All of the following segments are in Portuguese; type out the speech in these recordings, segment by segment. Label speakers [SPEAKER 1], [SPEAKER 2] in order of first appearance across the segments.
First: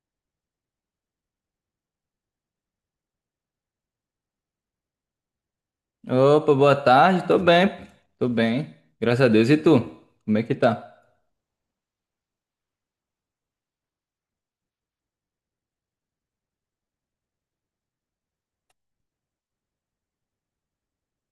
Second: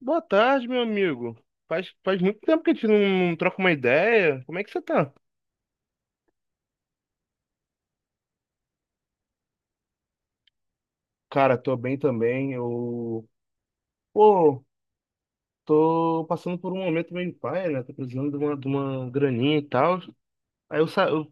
[SPEAKER 1] Boa tarde, meu amigo. Faz muito tempo que a gente não troca uma ideia. Como é que você tá?
[SPEAKER 2] Opa, boa tarde, tô bem, graças a Deus. E tu? Como é que tá?
[SPEAKER 1] Cara, tô bem também. Pô, tô passando por um momento meio paia, né? Tô precisando de uma graninha e tal. Aí eu, sa- eu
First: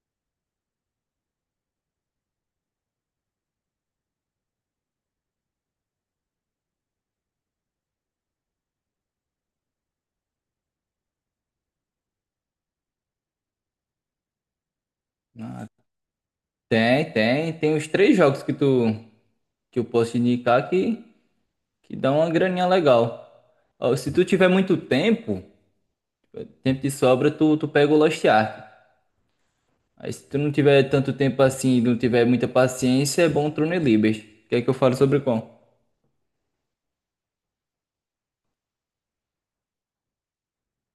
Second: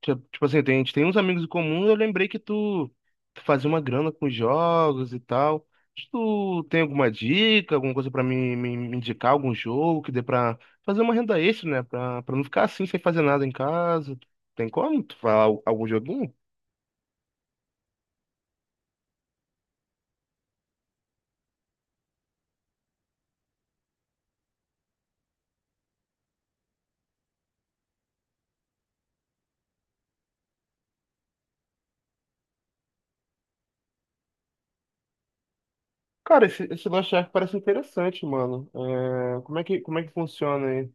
[SPEAKER 1] ti- tipo assim, tem- A gente tem uns amigos em comum, eu lembrei que tu fazia uma grana com jogos e tal. Tu tem alguma dica, alguma coisa pra me indicar, algum jogo que dê pra fazer uma renda extra, né? Pra não ficar assim sem fazer nada em casa. Tem como tu falar
[SPEAKER 2] Ah,
[SPEAKER 1] algum joguinho?
[SPEAKER 2] tem os três jogos que tu que eu posso te indicar que dão uma graninha legal. Ó, se tu tiver muito tempo, tempo de sobra, tu pega o Lost Ark. Aí se tu não tiver tanto tempo assim, não tiver muita paciência, é bom o Throne Libers. Quer que eu fale sobre qual?
[SPEAKER 1] Cara, esse Lost Ark parece interessante, mano. É, como é que funciona aí?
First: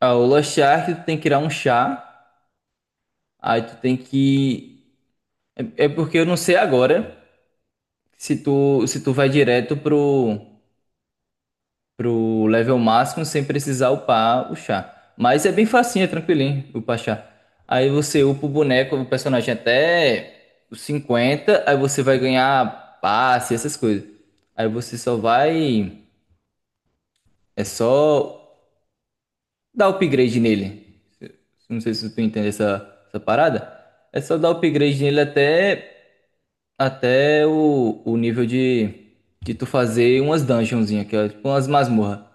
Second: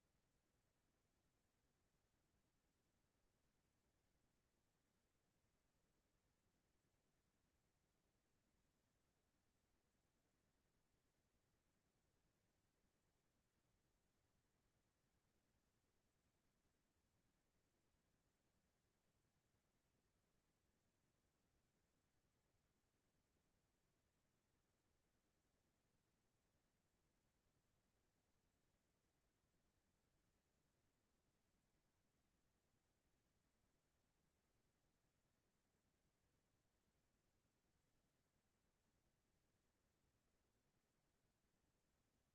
[SPEAKER 2] Ah, o Lost Ark, tu tem que tirar um chá, aí tu tem que... É porque eu não sei agora se tu vai direto pro level máximo sem precisar upar o chá. Mas é bem facinho, é tranquilinho upar chá. Aí você upa o boneco, o personagem até os 50, aí você vai ganhar passe, essas coisas. Aí você só vai. É só dar upgrade nele. Não sei se tu entende essa parada. É só dar upgrade nele até o nível de tu fazer umas dungeonzinhas, que é tipo umas masmorras.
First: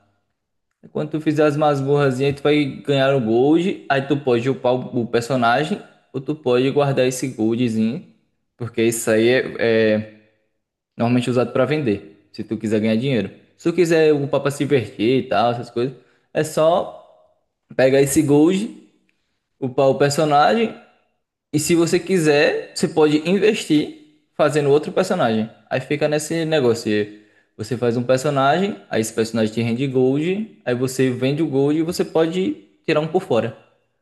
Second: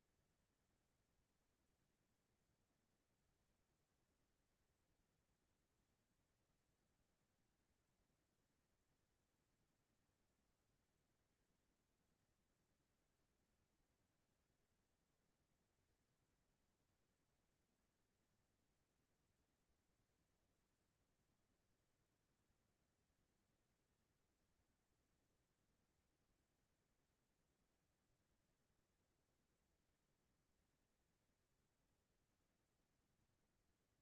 [SPEAKER 2] Quando tu fizer as masmorrazinhas, tu vai ganhar o gold. Aí tu pode upar o personagem, ou tu pode guardar esse goldzinho. Porque isso aí é normalmente usado para vender, se tu quiser ganhar dinheiro. Se tu quiser upar pra se divertir e tal, essas coisas, é só pegar esse gold, upar o personagem. E se você quiser, você pode investir fazendo outro personagem. Aí fica nesse negócio. E você faz um personagem, aí esse personagem te rende gold, aí você vende o gold e você pode tirar um por fora. Não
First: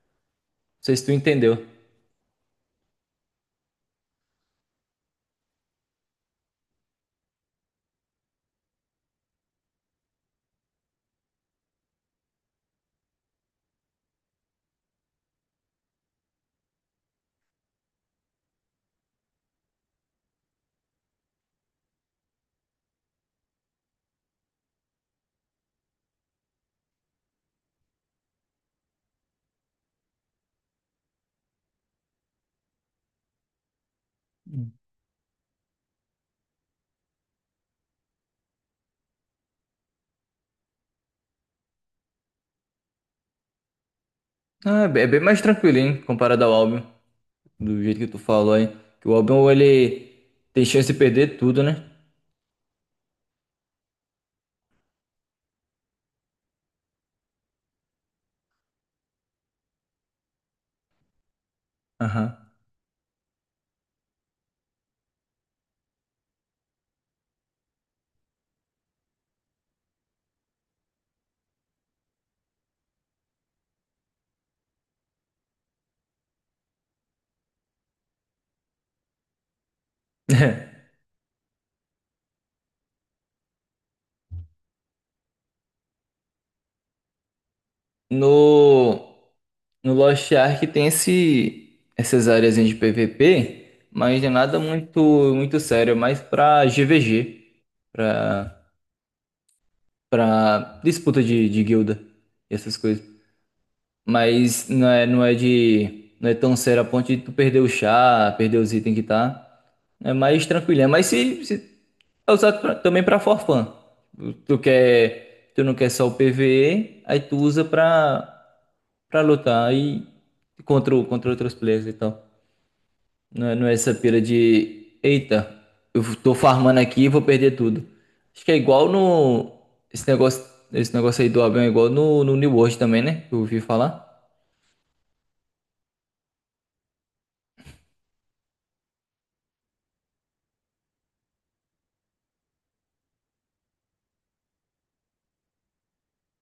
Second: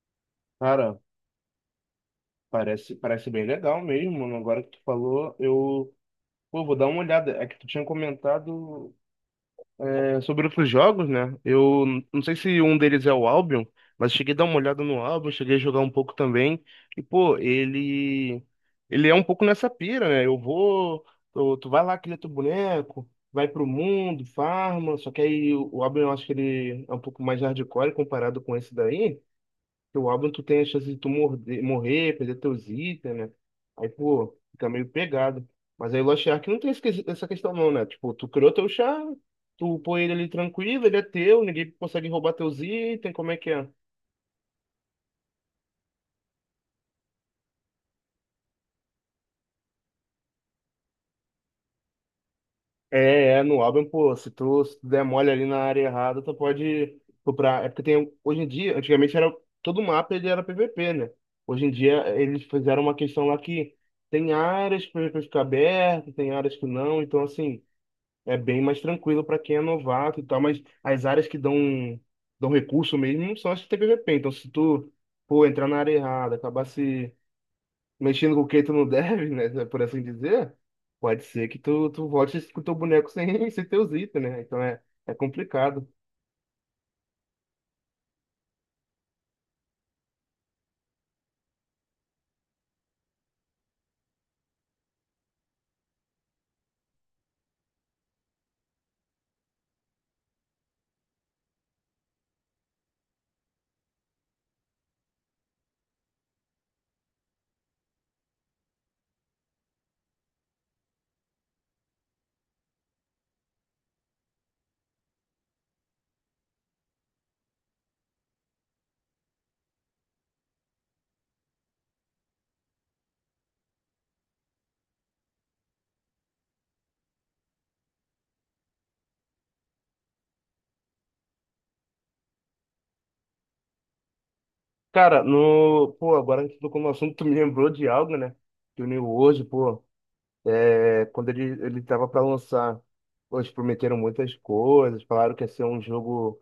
[SPEAKER 2] sei
[SPEAKER 1] Cara,
[SPEAKER 2] se tu entendeu.
[SPEAKER 1] parece bem legal mesmo, mano. Agora que tu falou, eu. Pô, vou dar uma olhada. É que tu tinha comentado. É, sobre outros jogos, né? Eu não sei se um deles é o Albion, mas cheguei a dar uma olhada no Albion, cheguei a jogar um pouco também. E, pô, ele é um pouco nessa pira, né? Tu, tu vai lá, cria teu boneco, vai pro mundo, farma, só que aí o Albion eu acho que ele é um pouco mais hardcore comparado com esse daí. Teu álbum, tu tem a chance de tu morrer, perder teus itens, né? Aí, pô, fica meio pegado. Mas aí o Lost Ark não tem essa questão não, né? Tipo, tu criou teu char, tu põe ele ali tranquilo, ele é teu, ninguém consegue roubar teus itens, como é que é?
[SPEAKER 2] Ah, é bem mais tranquilo, hein? Comparado ao álbum. Do jeito que tu falou aí, que o álbum ele tem chance de perder tudo, né?
[SPEAKER 1] No álbum, pô, se tu der mole ali na área errada, tu pode comprar. É porque tem, hoje em dia, antigamente era, todo mapa ele era PVP, né? Hoje em dia
[SPEAKER 2] Aham.
[SPEAKER 1] eles fizeram uma questão lá que tem áreas que o PVP fica aberto, tem áreas que não, então assim é bem mais tranquilo para quem é novato e tal, mas as áreas dão recurso mesmo são as que tem PVP. Então, se tu, pô, entrar na área errada, acabar se mexendo com o que tu não deve, né, por assim dizer, pode ser que tu volte com o teu boneco sem, sem teus itens, né? Então é complicado.
[SPEAKER 2] No. No Lost Ark tem essas áreas de PVP, mas é nada muito, muito sério, é mais pra GVG, pra, pra disputa de guilda e essas coisas. Mas não é, não é de. Não é tão sério a ponto de tu perder o chá, perder os itens que tá. É mais tranquilo. Mas se é usado também pra forfã. Tu não quer só o PvE, aí tu usa pra lutar e contra outros players e tal. Não é, não é essa pira de: eita, eu tô farmando aqui e vou perder tudo. Acho que é igual no. Esse negócio, esse negócio aí do avião é igual no New World também, né? Eu ouvi falar.
[SPEAKER 1] Cara, no, pô, agora que tu tocou no assunto, tu me lembrou de algo, né? Que o New World, pô, é, quando ele tava para lançar, pô, eles prometeram muitas coisas, falaram que ia ser um jogo.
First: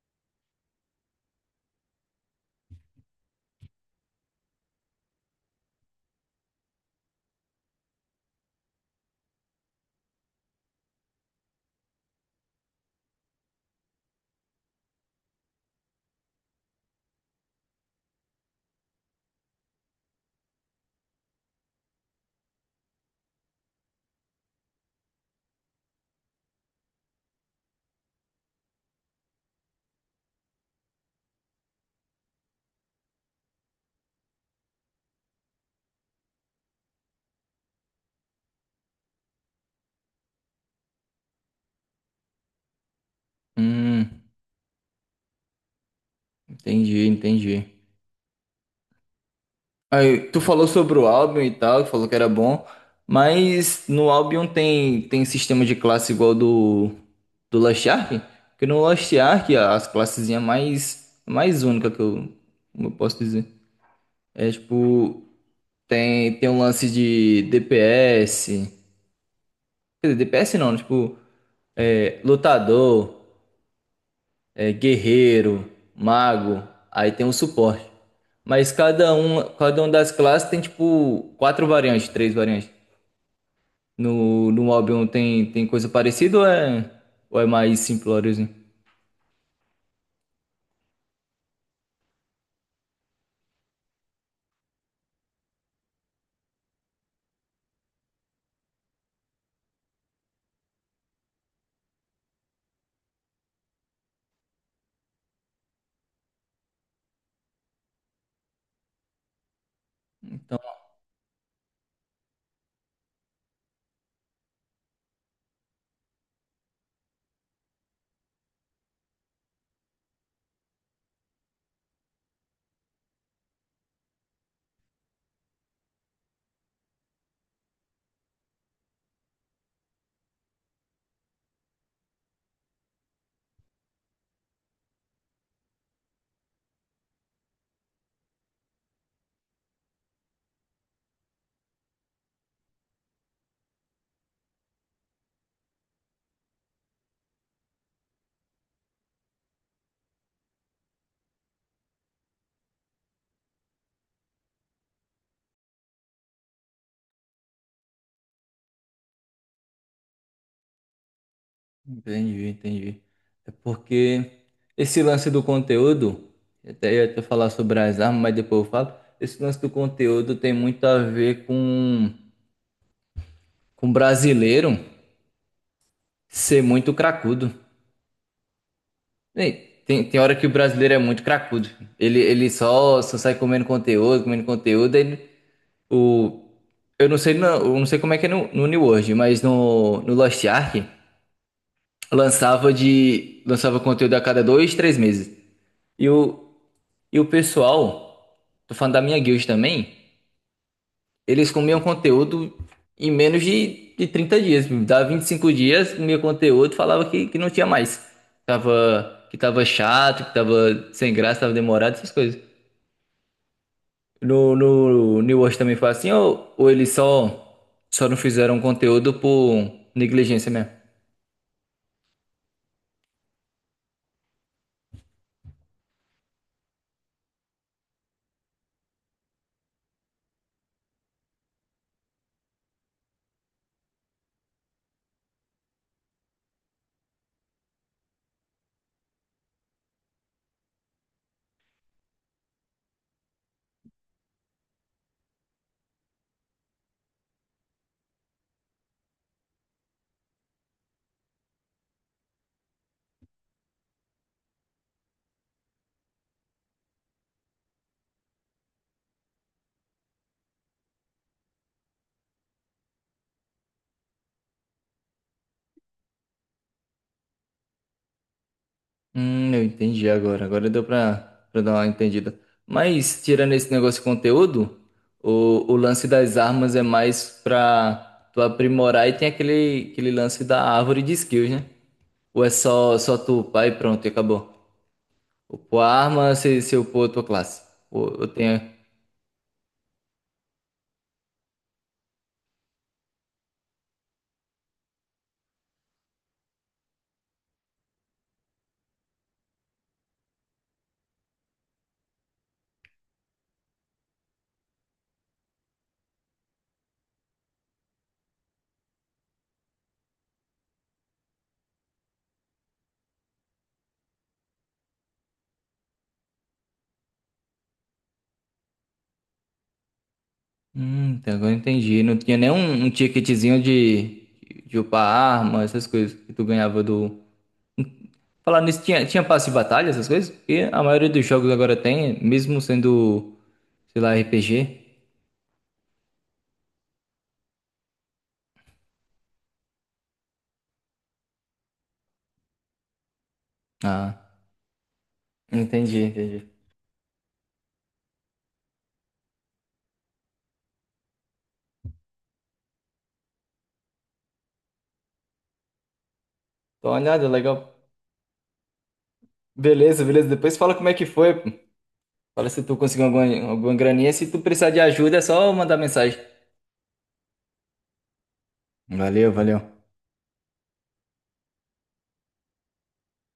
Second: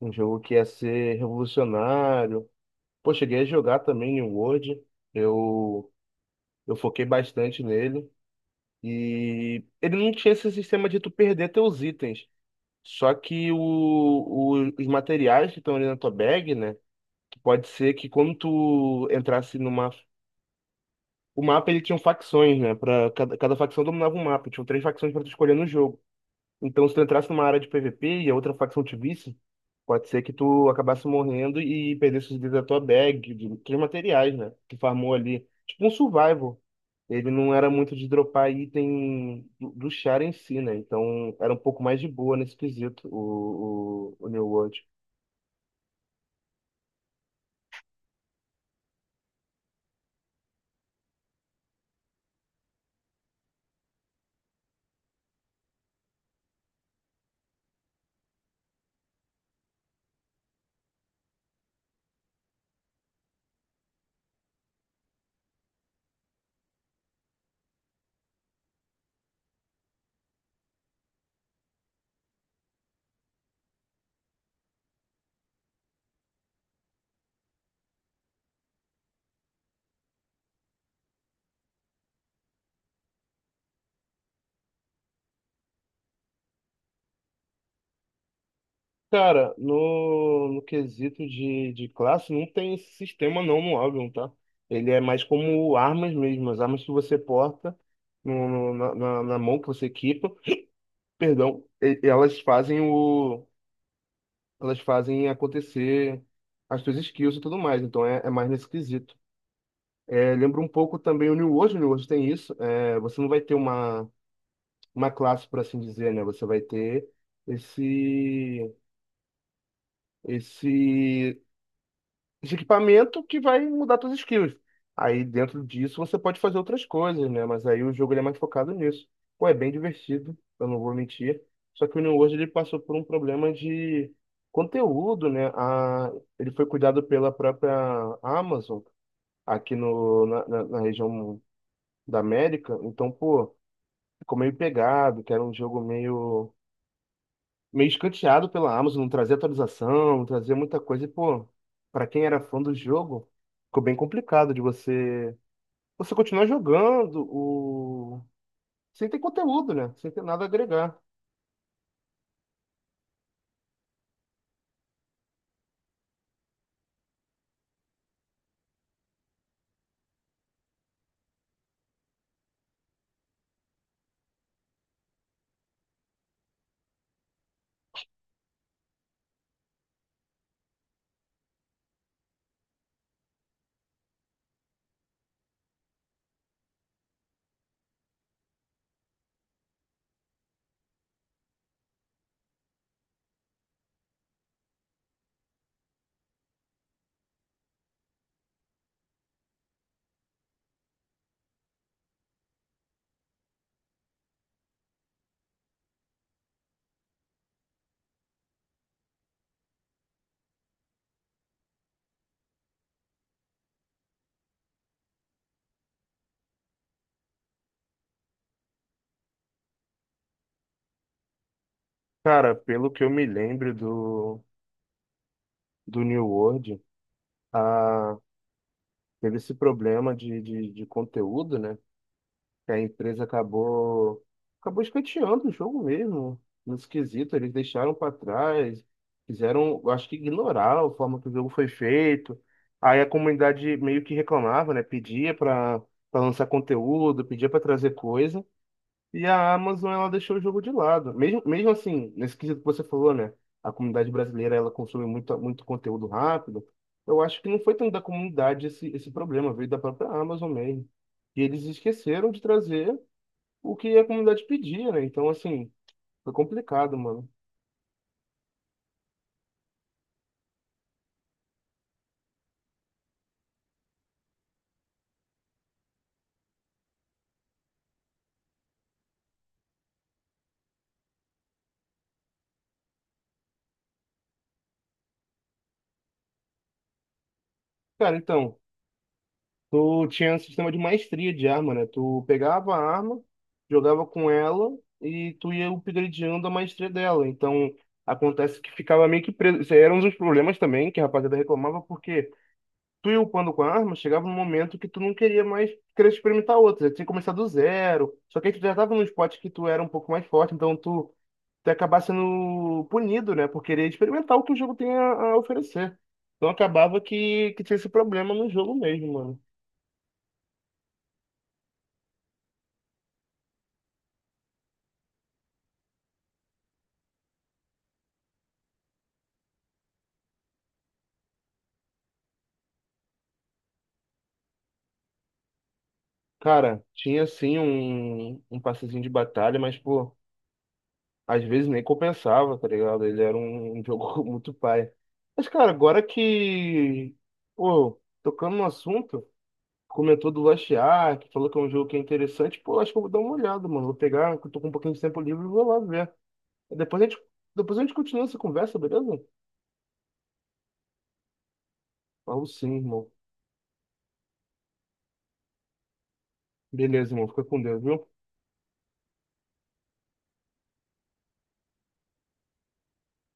[SPEAKER 1] Um jogo que ia ser revolucionário. Pô, cheguei a jogar também em World. Eu, eu foquei bastante nele. E ele não tinha esse sistema de tu perder teus itens. Só que os materiais que estão ali na tua bag, né? Que pode ser que quando tu entrasse numa. O mapa ele tinha um facções, né? Pra cada facção dominava um mapa. Tinham três facções pra tu escolher no jogo. Então, se tu entrasse numa área de PVP e a outra facção te visse, pode ser que tu acabasse morrendo e perdesse os itens da tua bag, de teus materiais, né? Que farmou ali. Tipo um survival. Ele não era muito de dropar item do char em si, né? Então, era um pouco mais de boa nesse quesito,
[SPEAKER 2] Hum,
[SPEAKER 1] o New World.
[SPEAKER 2] entendi, entendi. Aí, tu falou sobre o Albion e tal, falou que era bom, mas no Albion tem sistema de classe igual do Lost Ark? Porque no Lost Ark as classezinha mais única, que eu, como eu posso dizer. É tipo tem um lance de DPS, quer dizer, DPS não, tipo é, lutador, é, guerreiro, mago, aí tem o suporte. Mas cada uma das classes tem tipo quatro variantes, três variantes. No Albion tem coisa parecida, ou é mais simplóriozinho?
[SPEAKER 1] Cara, no, no quesito de classe, não tem esse sistema não no Albion, tá? Ele é mais como armas mesmo, as armas que você porta na mão que você equipa. Perdão, elas fazem o, elas fazem acontecer as suas skills e tudo mais, então é mais nesse quesito. É, lembra um pouco também o New World tem isso, é, você não vai ter uma classe, por assim dizer, né? Você vai ter esse, esse de equipamento que vai mudar suas skills. Aí dentro disso você pode fazer outras coisas, né? Mas aí o jogo ele é mais focado nisso. Pô, é bem divertido, eu não vou mentir. Só que o New World ele passou por um problema de conteúdo, né? A, ele foi cuidado pela própria Amazon aqui no, na, na, na região da América. Então, pô, ficou meio pegado, que era um jogo meio escanteado pela Amazon, não trazia atualização, não trazia muita coisa. E, pô, pra quem era fã do jogo, ficou bem complicado de você continuar jogando o... sem ter conteúdo, né? Sem ter nada a agregar.
[SPEAKER 2] Entendi, entendi. É porque esse lance do conteúdo, eu até ia até falar sobre as armas, mas depois eu falo. Esse lance do conteúdo tem muito a ver com brasileiro ser muito cracudo. Ei, tem hora que o brasileiro é muito cracudo. Ele só sai comendo conteúdo, comendo conteúdo. O, eu não sei, não, eu não sei como é que é no New World, mas no Lost Ark lançava de lançava conteúdo a cada dois, três meses. E o, e o pessoal, tô falando da minha guild também, eles comiam conteúdo em menos de 30 dias. Dava 25 dias, comia conteúdo, falava que não tinha mais. Que tava chato, que tava sem graça, tava demorado, essas coisas. No New World também foi assim, ou eles só não fizeram conteúdo por negligência mesmo?
[SPEAKER 1] Cara, pelo que eu me lembro do New World, a... teve esse problema de conteúdo, né? Que a empresa acabou escanteando o jogo mesmo, no esquisito, eles deixaram para trás, fizeram, eu acho que ignorar a forma que o jogo foi feito. Aí a comunidade meio que reclamava, né, pedia para lançar conteúdo, pedia para trazer coisa, e a Amazon ela deixou o jogo de lado. Mesmo assim, nesse quesito que você falou, né, a comunidade brasileira ela consome muito conteúdo rápido. Eu acho que não foi tanto da comunidade esse problema, veio da própria Amazon mesmo. E eles esqueceram de trazer o que a comunidade pedia, né? Então, assim, foi complicado, mano.
[SPEAKER 2] Eu entendi agora. Agora deu pra dar uma entendida. Mas, tirando esse negócio de conteúdo, o lance das armas é mais pra tu aprimorar, e tem aquele lance da árvore de skills, né? Ou é só tu upar e pronto, e acabou. Upou a arma, você upou a tua classe.
[SPEAKER 1] Cara,
[SPEAKER 2] Ou
[SPEAKER 1] então,
[SPEAKER 2] tem.
[SPEAKER 1] tu tinha um sistema de maestria de arma, né? Tu pegava a arma, jogava com ela e tu ia upgradeando a maestria dela. Então, acontece que ficava meio que preso. Isso aí era um dos problemas também que a rapaziada reclamava, porque tu ia upando com a arma, chegava um momento que tu não queria mais querer experimentar outra. Tinha que começar do zero. Só que aí tu já tava num spot que tu era um pouco mais forte, então tu até acabar sendo punido, né, por querer experimentar o que o jogo tem a oferecer. Então acabava que tinha esse problema no jogo mesmo, mano.
[SPEAKER 2] Então agora eu entendi. Não tinha nem um ticketzinho de upar arma, essas coisas que tu ganhava do. Falar nisso, tinha passe de batalha, essas coisas? Porque a maioria dos jogos agora tem, mesmo sendo, sei lá, RPG.
[SPEAKER 1] Cara, tinha sim um passezinho de batalha, mas, pô, às vezes nem compensava, tá ligado? Ele era um jogo
[SPEAKER 2] Ah,
[SPEAKER 1] muito pai. Mas, cara,
[SPEAKER 2] entendi,
[SPEAKER 1] agora
[SPEAKER 2] entendi.
[SPEAKER 1] que, pô, tocando no assunto, comentou do Lost Ark, falou que é um jogo que é interessante, pô, acho que eu vou dar uma olhada, mano. Vou pegar, que eu tô com um pouquinho de tempo livre e vou lá ver.
[SPEAKER 2] Tô
[SPEAKER 1] Depois a gente,
[SPEAKER 2] olhada, legal.
[SPEAKER 1] depois a gente continua essa conversa, beleza?
[SPEAKER 2] Beleza, beleza. Depois fala como é que foi, pô.
[SPEAKER 1] Ou
[SPEAKER 2] Fala se tu
[SPEAKER 1] sim,
[SPEAKER 2] conseguiu
[SPEAKER 1] irmão.
[SPEAKER 2] alguma graninha. Se tu precisar de ajuda, é só mandar mensagem.
[SPEAKER 1] Beleza, irmão. Fica com Deus, viu?
[SPEAKER 2] Valeu, valeu.